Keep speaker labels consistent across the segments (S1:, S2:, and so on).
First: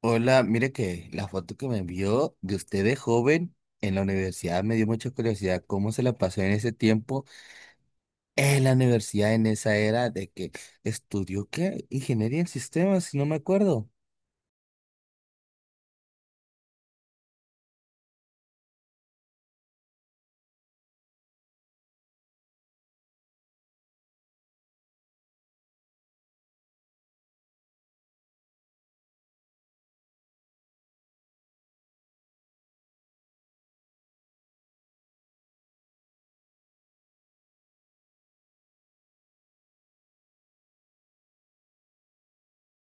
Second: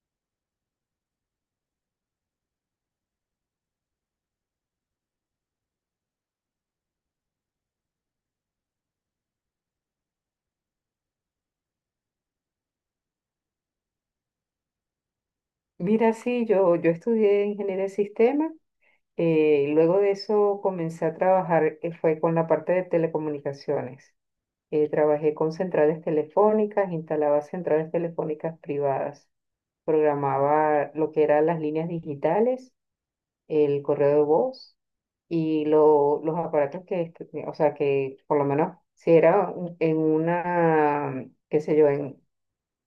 S1: Hola, mire que la foto que me envió de usted de joven en la universidad me dio mucha curiosidad cómo se la pasó en ese tiempo en la universidad, en esa era de que estudió qué, ingeniería en sistemas, si no me acuerdo.
S2: Mira, sí, yo estudié ingeniería de sistemas, y luego de eso comencé a trabajar, fue con la parte de telecomunicaciones. Trabajé con centrales telefónicas, instalaba centrales telefónicas privadas, programaba lo que eran las líneas digitales, el correo de voz y los aparatos que, o sea, que por lo menos si era en una, qué sé yo,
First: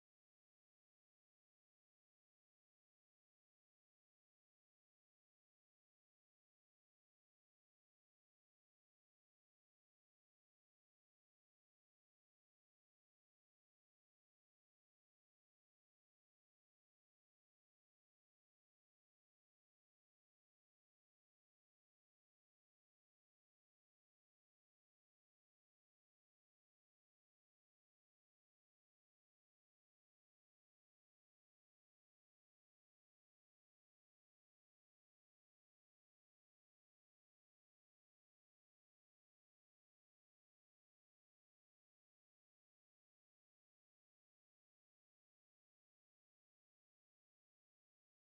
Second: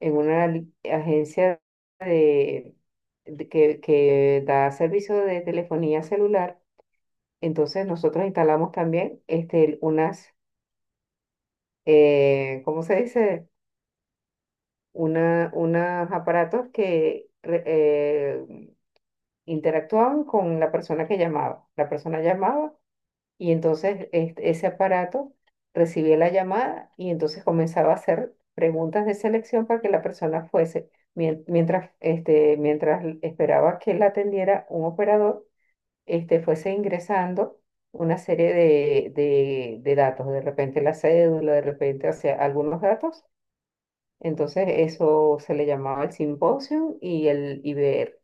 S2: en una agencia de, de que da servicio de telefonía celular. Entonces nosotros instalamos también este, unas, ¿cómo se dice? Una, unos aparatos que interactuaban con la persona que llamaba. La persona llamaba. Y entonces ese aparato recibía la llamada y entonces comenzaba a hacer preguntas de selección para que la persona fuese, mientras, este, mientras esperaba que la atendiera un operador, este, fuese ingresando una serie de datos, de repente la cédula, de repente, o sea, algunos datos. Entonces eso se le llamaba el simposio y el IBR,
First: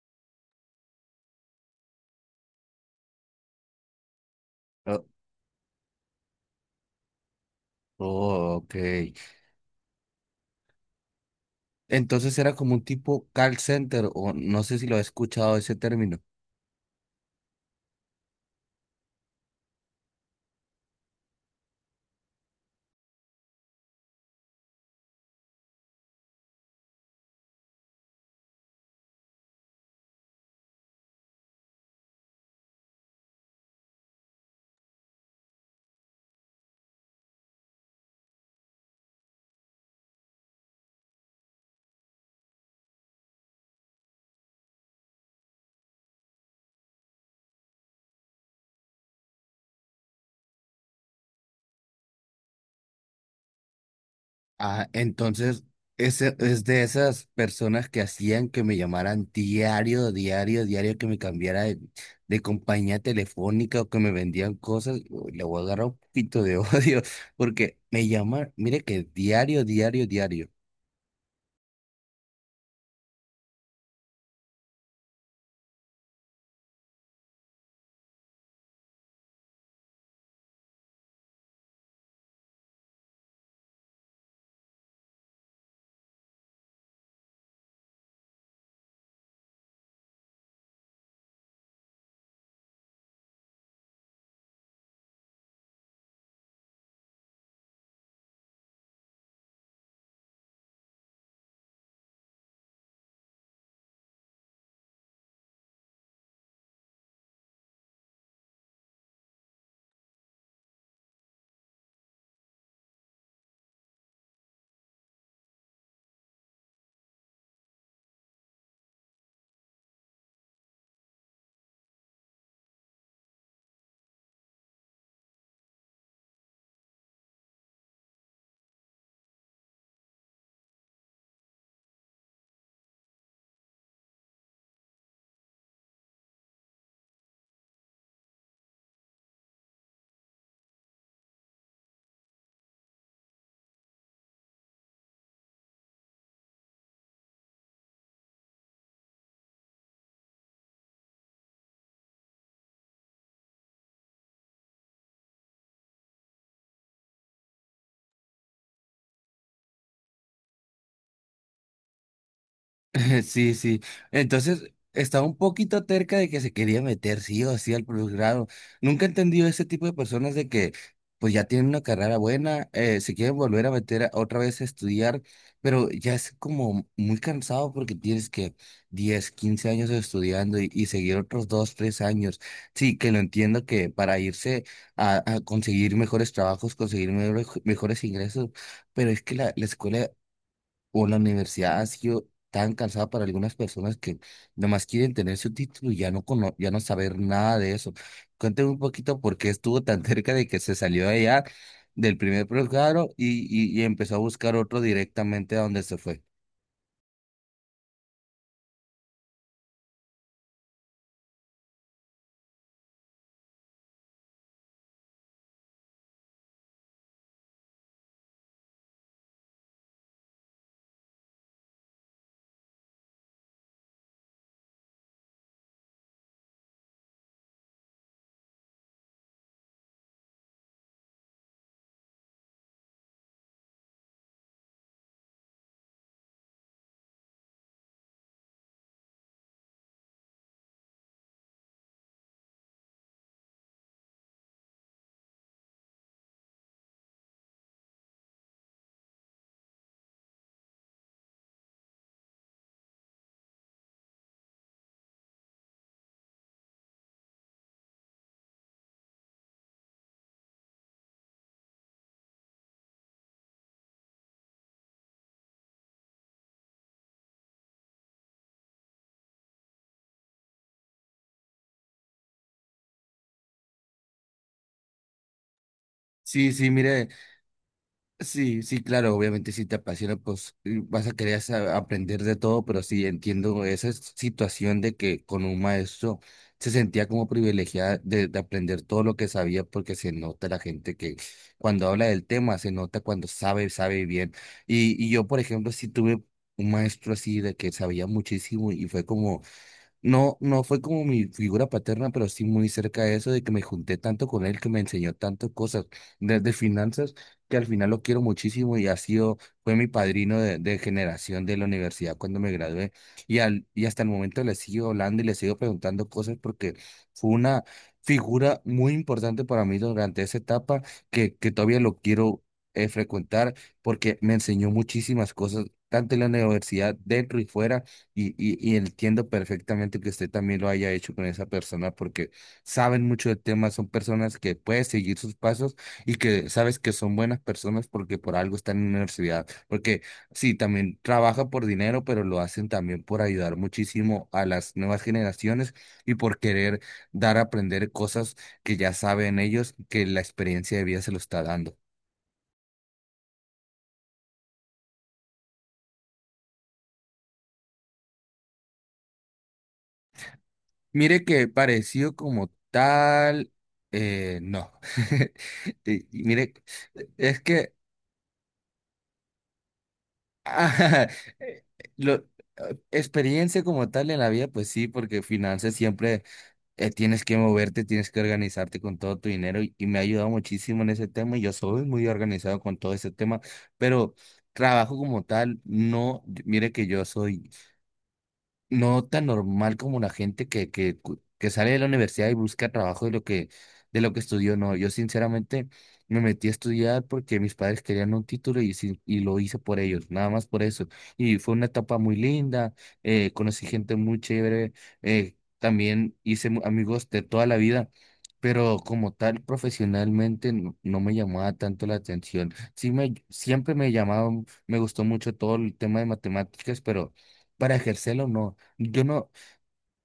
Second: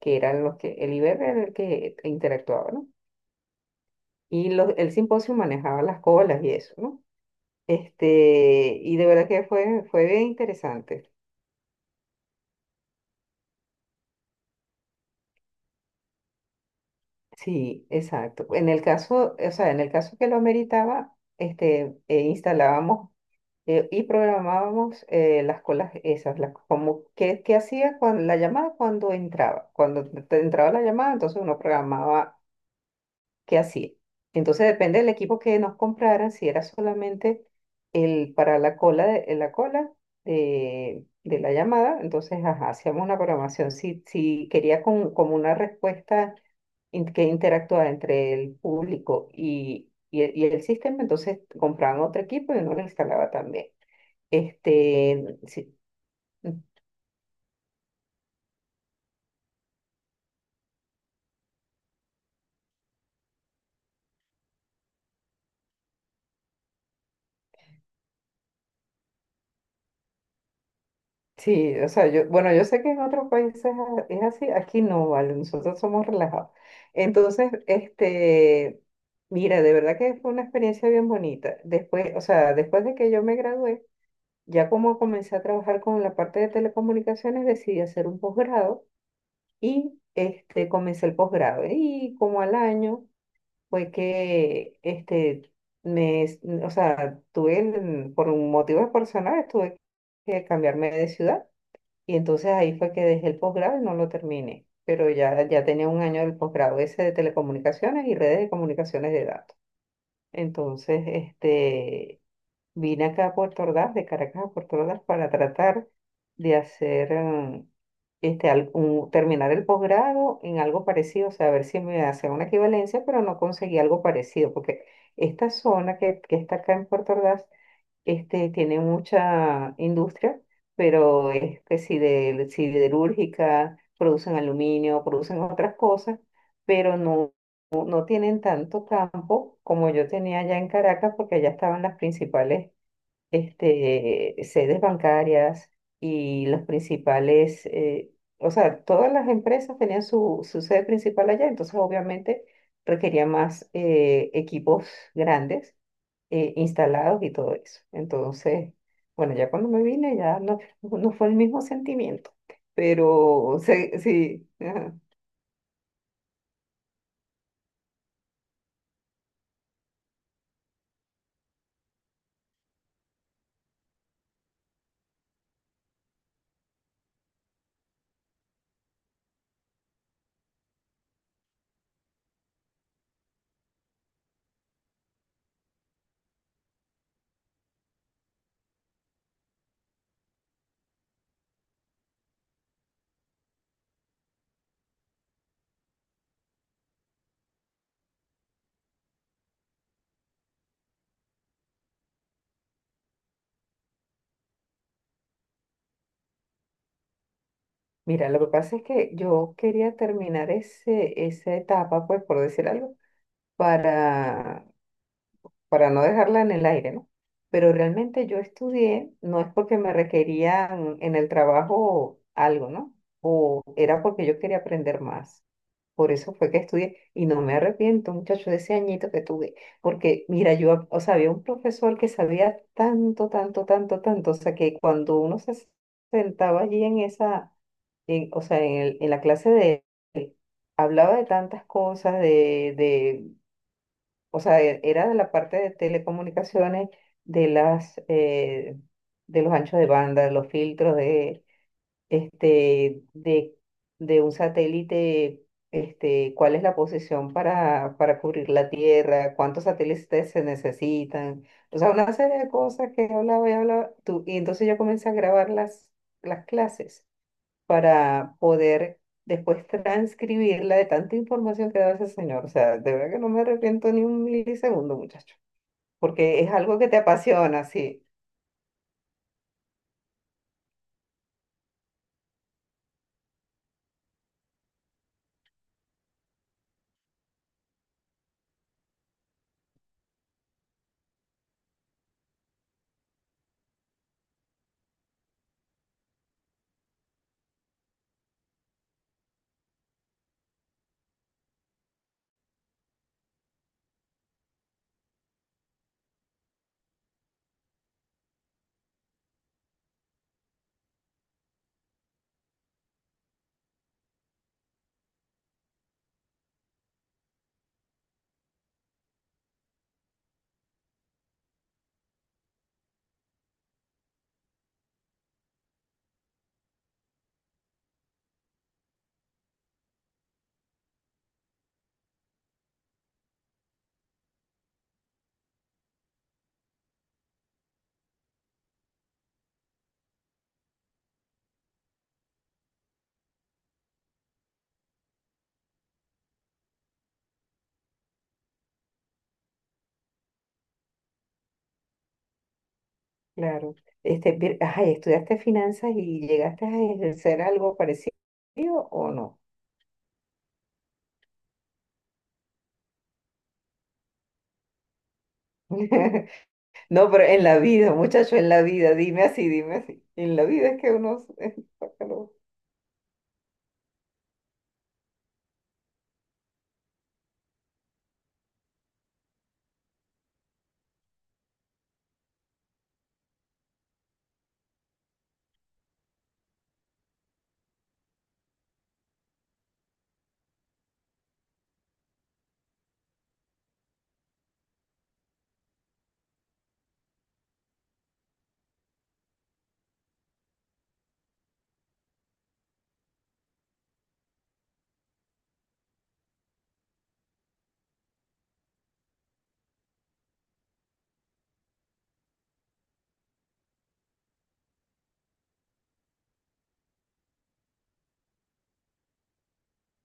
S2: que eran los que, el IBR era el que interactuaba, ¿no? Y el
S1: Oh,
S2: simposio manejaba las colas y eso, ¿no?
S1: oh, ok.
S2: Este, y de verdad que fue, fue bien interesante.
S1: Entonces era como un tipo call center, o no sé si lo he escuchado ese término.
S2: Sí, exacto. En el caso, o sea, en el caso que lo ameritaba, este, instalábamos y programábamos las colas esas, las, como qué, qué hacía cuando la llamada cuando entraba. Cuando te entraba la llamada, entonces uno programaba que hacía. Entonces depende del equipo que nos compraran, si era solamente el para la cola de la llamada, entonces ajá, hacíamos una programación. Si, si quería con, como una respuesta que interactuara entre el público y el sistema, entonces compraban otro equipo y uno lo instalaba también.
S1: Ah,
S2: Este,
S1: entonces,
S2: sí.
S1: ese, es de esas personas que hacían que me llamaran diario, diario, diario, que me cambiara de compañía telefónica o que me vendían cosas. Uy, le voy a agarrar un poquito de odio porque me llaman, mire que diario, diario, diario.
S2: Sí, o sea, yo, bueno, yo sé que en otros países es así, aquí no, vale, nosotros somos relajados. Entonces, este, mira, de verdad que fue una experiencia bien bonita. Después, o sea, después de que yo me gradué, ya como comencé a trabajar con la parte de telecomunicaciones, decidí hacer un posgrado y este, comencé el posgrado. Y como al año fue que, este, me, o sea, tuve, por motivos personales, tuve que cambiarme de ciudad. Y entonces ahí fue que dejé el posgrado y no lo terminé, pero ya, ya tenía un año del posgrado ese de telecomunicaciones y redes de comunicaciones de datos. Entonces, este, vine acá a Puerto Ordaz, de Caracas a Puerto Ordaz, para tratar de hacer, este, terminar el posgrado en algo parecido, o sea, a ver si me hacía una equivalencia, pero no conseguí algo parecido, porque esta zona que está acá en Puerto Ordaz, este, tiene mucha industria, pero es que si de siderúrgica, producen aluminio, producen otras cosas, pero no, no tienen tanto campo como yo tenía allá en Caracas, porque allá estaban las principales este, sedes bancarias y los principales, o sea, todas las empresas tenían su, su sede principal allá, entonces obviamente requería más equipos grandes instalados y todo eso. Entonces, bueno, ya cuando me vine ya no, no fue el mismo sentimiento,
S1: Sí,
S2: pero
S1: sí.
S2: sí, sí,
S1: Entonces,
S2: ajá.
S1: estaba un poquito terca de que se quería meter sí o sí al posgrado. Nunca he entendido ese tipo de personas de que, pues ya tienen una carrera buena, se quieren volver a meter otra vez a estudiar, pero ya es como muy cansado porque tienes que 10, 15 años estudiando y seguir otros 2, 3 años. Sí, que lo entiendo que para irse a conseguir mejores trabajos, conseguir mejores, mejores ingresos, pero es que la escuela o la universidad ha sido tan cansada para algunas personas que nomás quieren tener su título y ya no, ya no saber nada de eso. Cuéntame un poquito por qué estuvo tan cerca de que se salió de allá del primer programa y empezó a buscar otro directamente a donde se fue.
S2: Mira, lo que pasa es que yo quería terminar ese, esa etapa, pues por decir algo, para para no dejarla en el aire, ¿no? Pero realmente yo estudié, no es porque me requerían en el trabajo algo, ¿no? O era porque yo quería aprender más. Por eso fue que estudié y no me arrepiento, muchacho, de ese añito que tuve. Porque, mira, yo, o sea, había un profesor que sabía tanto, tanto, tanto, tanto, o sea, que cuando uno se sentaba allí en esa, o sea, en, en la clase de él, hablaba de tantas cosas, de, o sea, era de la parte de telecomunicaciones, de las, de los anchos de banda, de los filtros de, este, de un satélite, este, cuál es la posición para cubrir la Tierra, cuántos satélites se necesitan, o sea, una serie de cosas que hablaba y hablaba tú, y entonces yo comencé a grabar las clases para poder después transcribirla de tanta información que da ese señor. O sea, de verdad que no me arrepiento ni un milisegundo, muchacho, porque
S1: Sí,
S2: es
S1: sí,
S2: algo que te
S1: mire.
S2: apasiona, sí,
S1: Sí, sí, claro, obviamente si te apasiona, pues vas a querer aprender de todo, pero sí entiendo esa situación de que con un maestro se sentía como privilegiada de aprender todo lo que sabía, porque se nota la gente que cuando habla del tema, se nota cuando sabe, sabe bien. Y yo, por ejemplo, sí tuve un maestro así de que sabía muchísimo y fue como no, no fue como mi figura paterna, pero sí muy cerca de eso, de que me junté tanto con él, que me enseñó tantas cosas, desde finanzas, que al final lo quiero muchísimo y ha sido, fue mi padrino de generación de la universidad cuando me gradué. Y, al, y hasta el momento le sigo hablando y le sigo preguntando cosas porque fue una figura muy importante para mí durante esa etapa que todavía lo quiero frecuentar porque me enseñó muchísimas cosas, tanto en la universidad, dentro y fuera y entiendo perfectamente que usted también lo haya hecho con esa persona porque saben mucho del tema, son personas que puedes seguir sus pasos y que sabes que son buenas personas porque por algo están en la universidad. Porque sí, también trabaja por dinero, pero lo hacen también por ayudar muchísimo a las nuevas generaciones y por querer dar a aprender cosas que ya saben ellos que la experiencia de vida se lo está dando.
S2: claro. Este, ay, ¿estudiaste finanzas y llegaste a ejercer algo parecido o no?
S1: Mire que parecido como tal, no. Y mire,
S2: No, pero
S1: es
S2: en la
S1: que
S2: vida, muchacho, en la vida, dime así, dime así. En la vida es que
S1: ah,
S2: uno...
S1: eh, lo, experiencia como tal en la vida, pues sí, porque finanzas siempre tienes que moverte, tienes que organizarte con todo tu dinero y me ha ayudado muchísimo en ese tema y yo soy muy organizado con todo ese tema, pero trabajo como tal, no, mire que yo soy no tan normal como la gente que, que sale de la universidad y busca trabajo de lo que estudió. No, yo sinceramente me metí a estudiar porque mis padres querían un título y, y lo hice por ellos, nada más por eso. Y fue una etapa muy linda, conocí gente muy chévere, también hice amigos de toda la vida. Pero como tal, profesionalmente no, no me llamaba tanto la atención. Sí me, siempre me llamaba, me gustó mucho todo el tema de matemáticas, pero para ejercerlo no. Yo no,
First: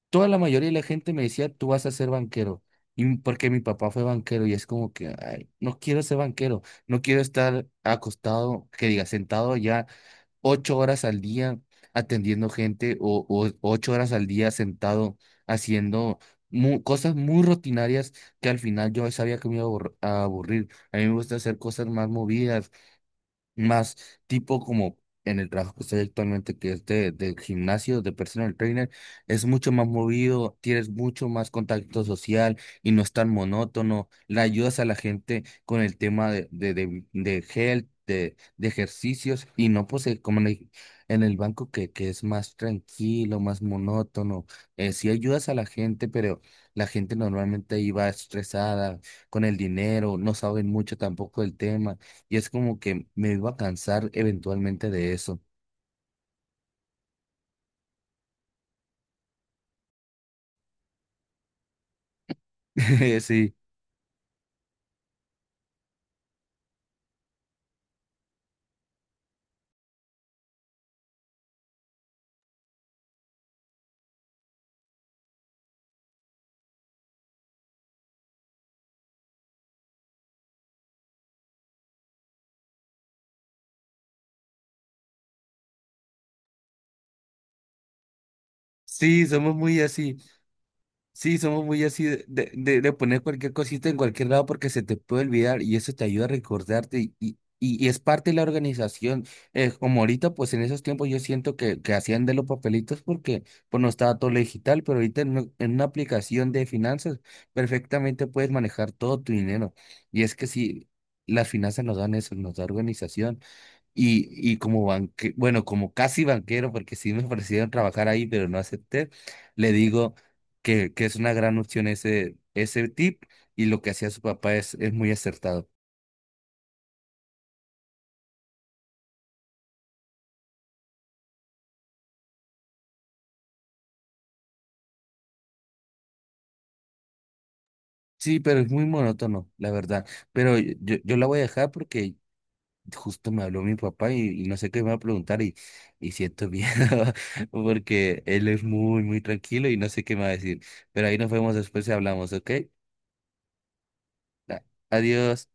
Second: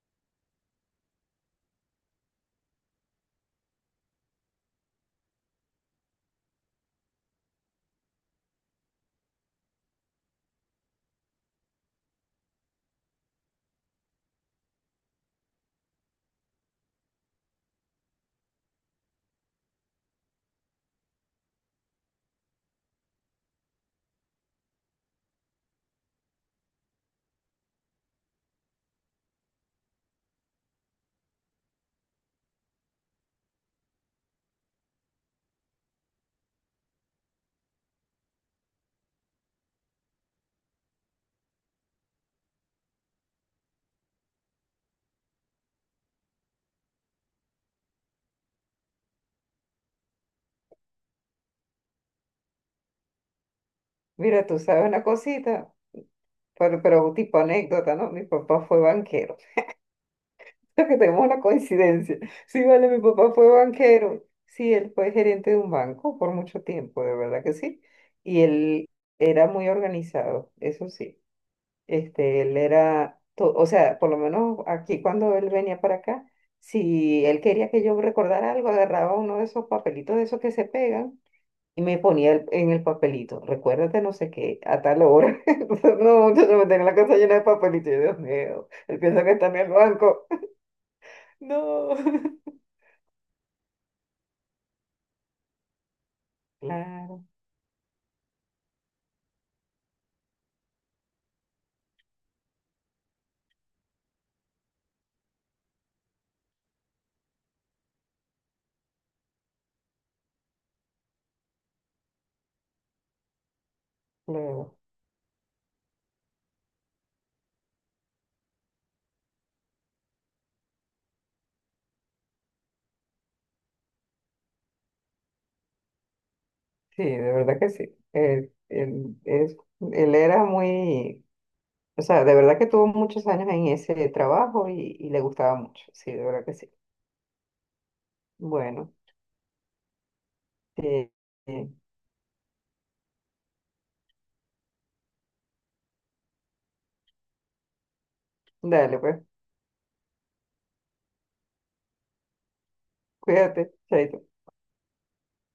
S1: toda la mayoría de la gente me decía, tú vas a ser banquero, y porque mi papá fue banquero y es como que, ay, no quiero ser banquero, no quiero estar acostado, que diga, sentado ya 8 horas al día atendiendo gente o 8 horas al día sentado haciendo cosas muy rutinarias que al final yo sabía que me iba a a aburrir. A mí me gusta hacer cosas más movidas, más tipo como en el trabajo que estoy actualmente, que es de, del gimnasio, de personal trainer, es mucho más movido, tienes mucho más contacto social y no es tan monótono, le ayudas a la gente con el tema de health, de ejercicios y no pues como en el banco que es más tranquilo, más monótono, sí ayudas a la gente, pero la gente normalmente ahí va estresada con el dinero, no saben mucho tampoco del tema. Y es como que me iba a cansar
S2: Mira, tú sabes
S1: eventualmente
S2: una
S1: de eso.
S2: cosita, pero tipo anécdota, ¿no? Mi papá fue banquero. Creo que tenemos una coincidencia. Sí, vale, mi papá fue
S1: Sí,
S2: banquero. Sí, él fue gerente de un banco por mucho tiempo, de verdad que sí. Y él era muy organizado, eso sí. Este, él era, o sea, por lo menos aquí cuando él venía para acá, si él quería que yo recordara algo, agarraba uno de esos papelitos de esos que se pegan y me ponía en el papelito, recuérdate no sé qué, a tal hora. Entonces, no, yo me tenía la casa llena de papelitos. Yo, Dios mío, él piensa
S1: sí,
S2: que está
S1: somos
S2: en el
S1: muy así.
S2: banco.
S1: Sí, somos muy
S2: No.
S1: así de, de poner cualquier cosita en cualquier lado porque se te puede olvidar y eso te ayuda a recordarte
S2: Claro,
S1: y, y es parte de la organización. Como ahorita, pues en esos tiempos yo siento que hacían de los papelitos porque pues no estaba todo lo digital, pero ahorita en, en una aplicación de finanzas perfectamente puedes manejar todo tu dinero. Y es que sí, las finanzas nos dan eso, nos da organización. Y
S2: claro.
S1: como banque, bueno, como casi banquero, porque sí me ofrecieron trabajar ahí, pero no acepté, le digo que es una gran opción ese, ese tip y lo que hacía su papá es muy acertado.
S2: Sí, de verdad que sí. Él es, él era muy, o sea, de verdad que tuvo muchos años en ese trabajo y le gustaba mucho. Sí, de verdad que sí.
S1: Sí, pero es muy
S2: Bueno,
S1: monótono, la verdad. Pero yo, yo
S2: sí,
S1: yo la voy a dejar
S2: sí.
S1: porque justo me habló mi papá y no sé qué me va a preguntar y siento miedo porque él es
S2: Dale,
S1: muy, muy
S2: pues,
S1: tranquilo y no sé qué me va a decir. Pero ahí nos vemos después y hablamos, ¿ok?
S2: cuídate, chaito.
S1: A- Adiós.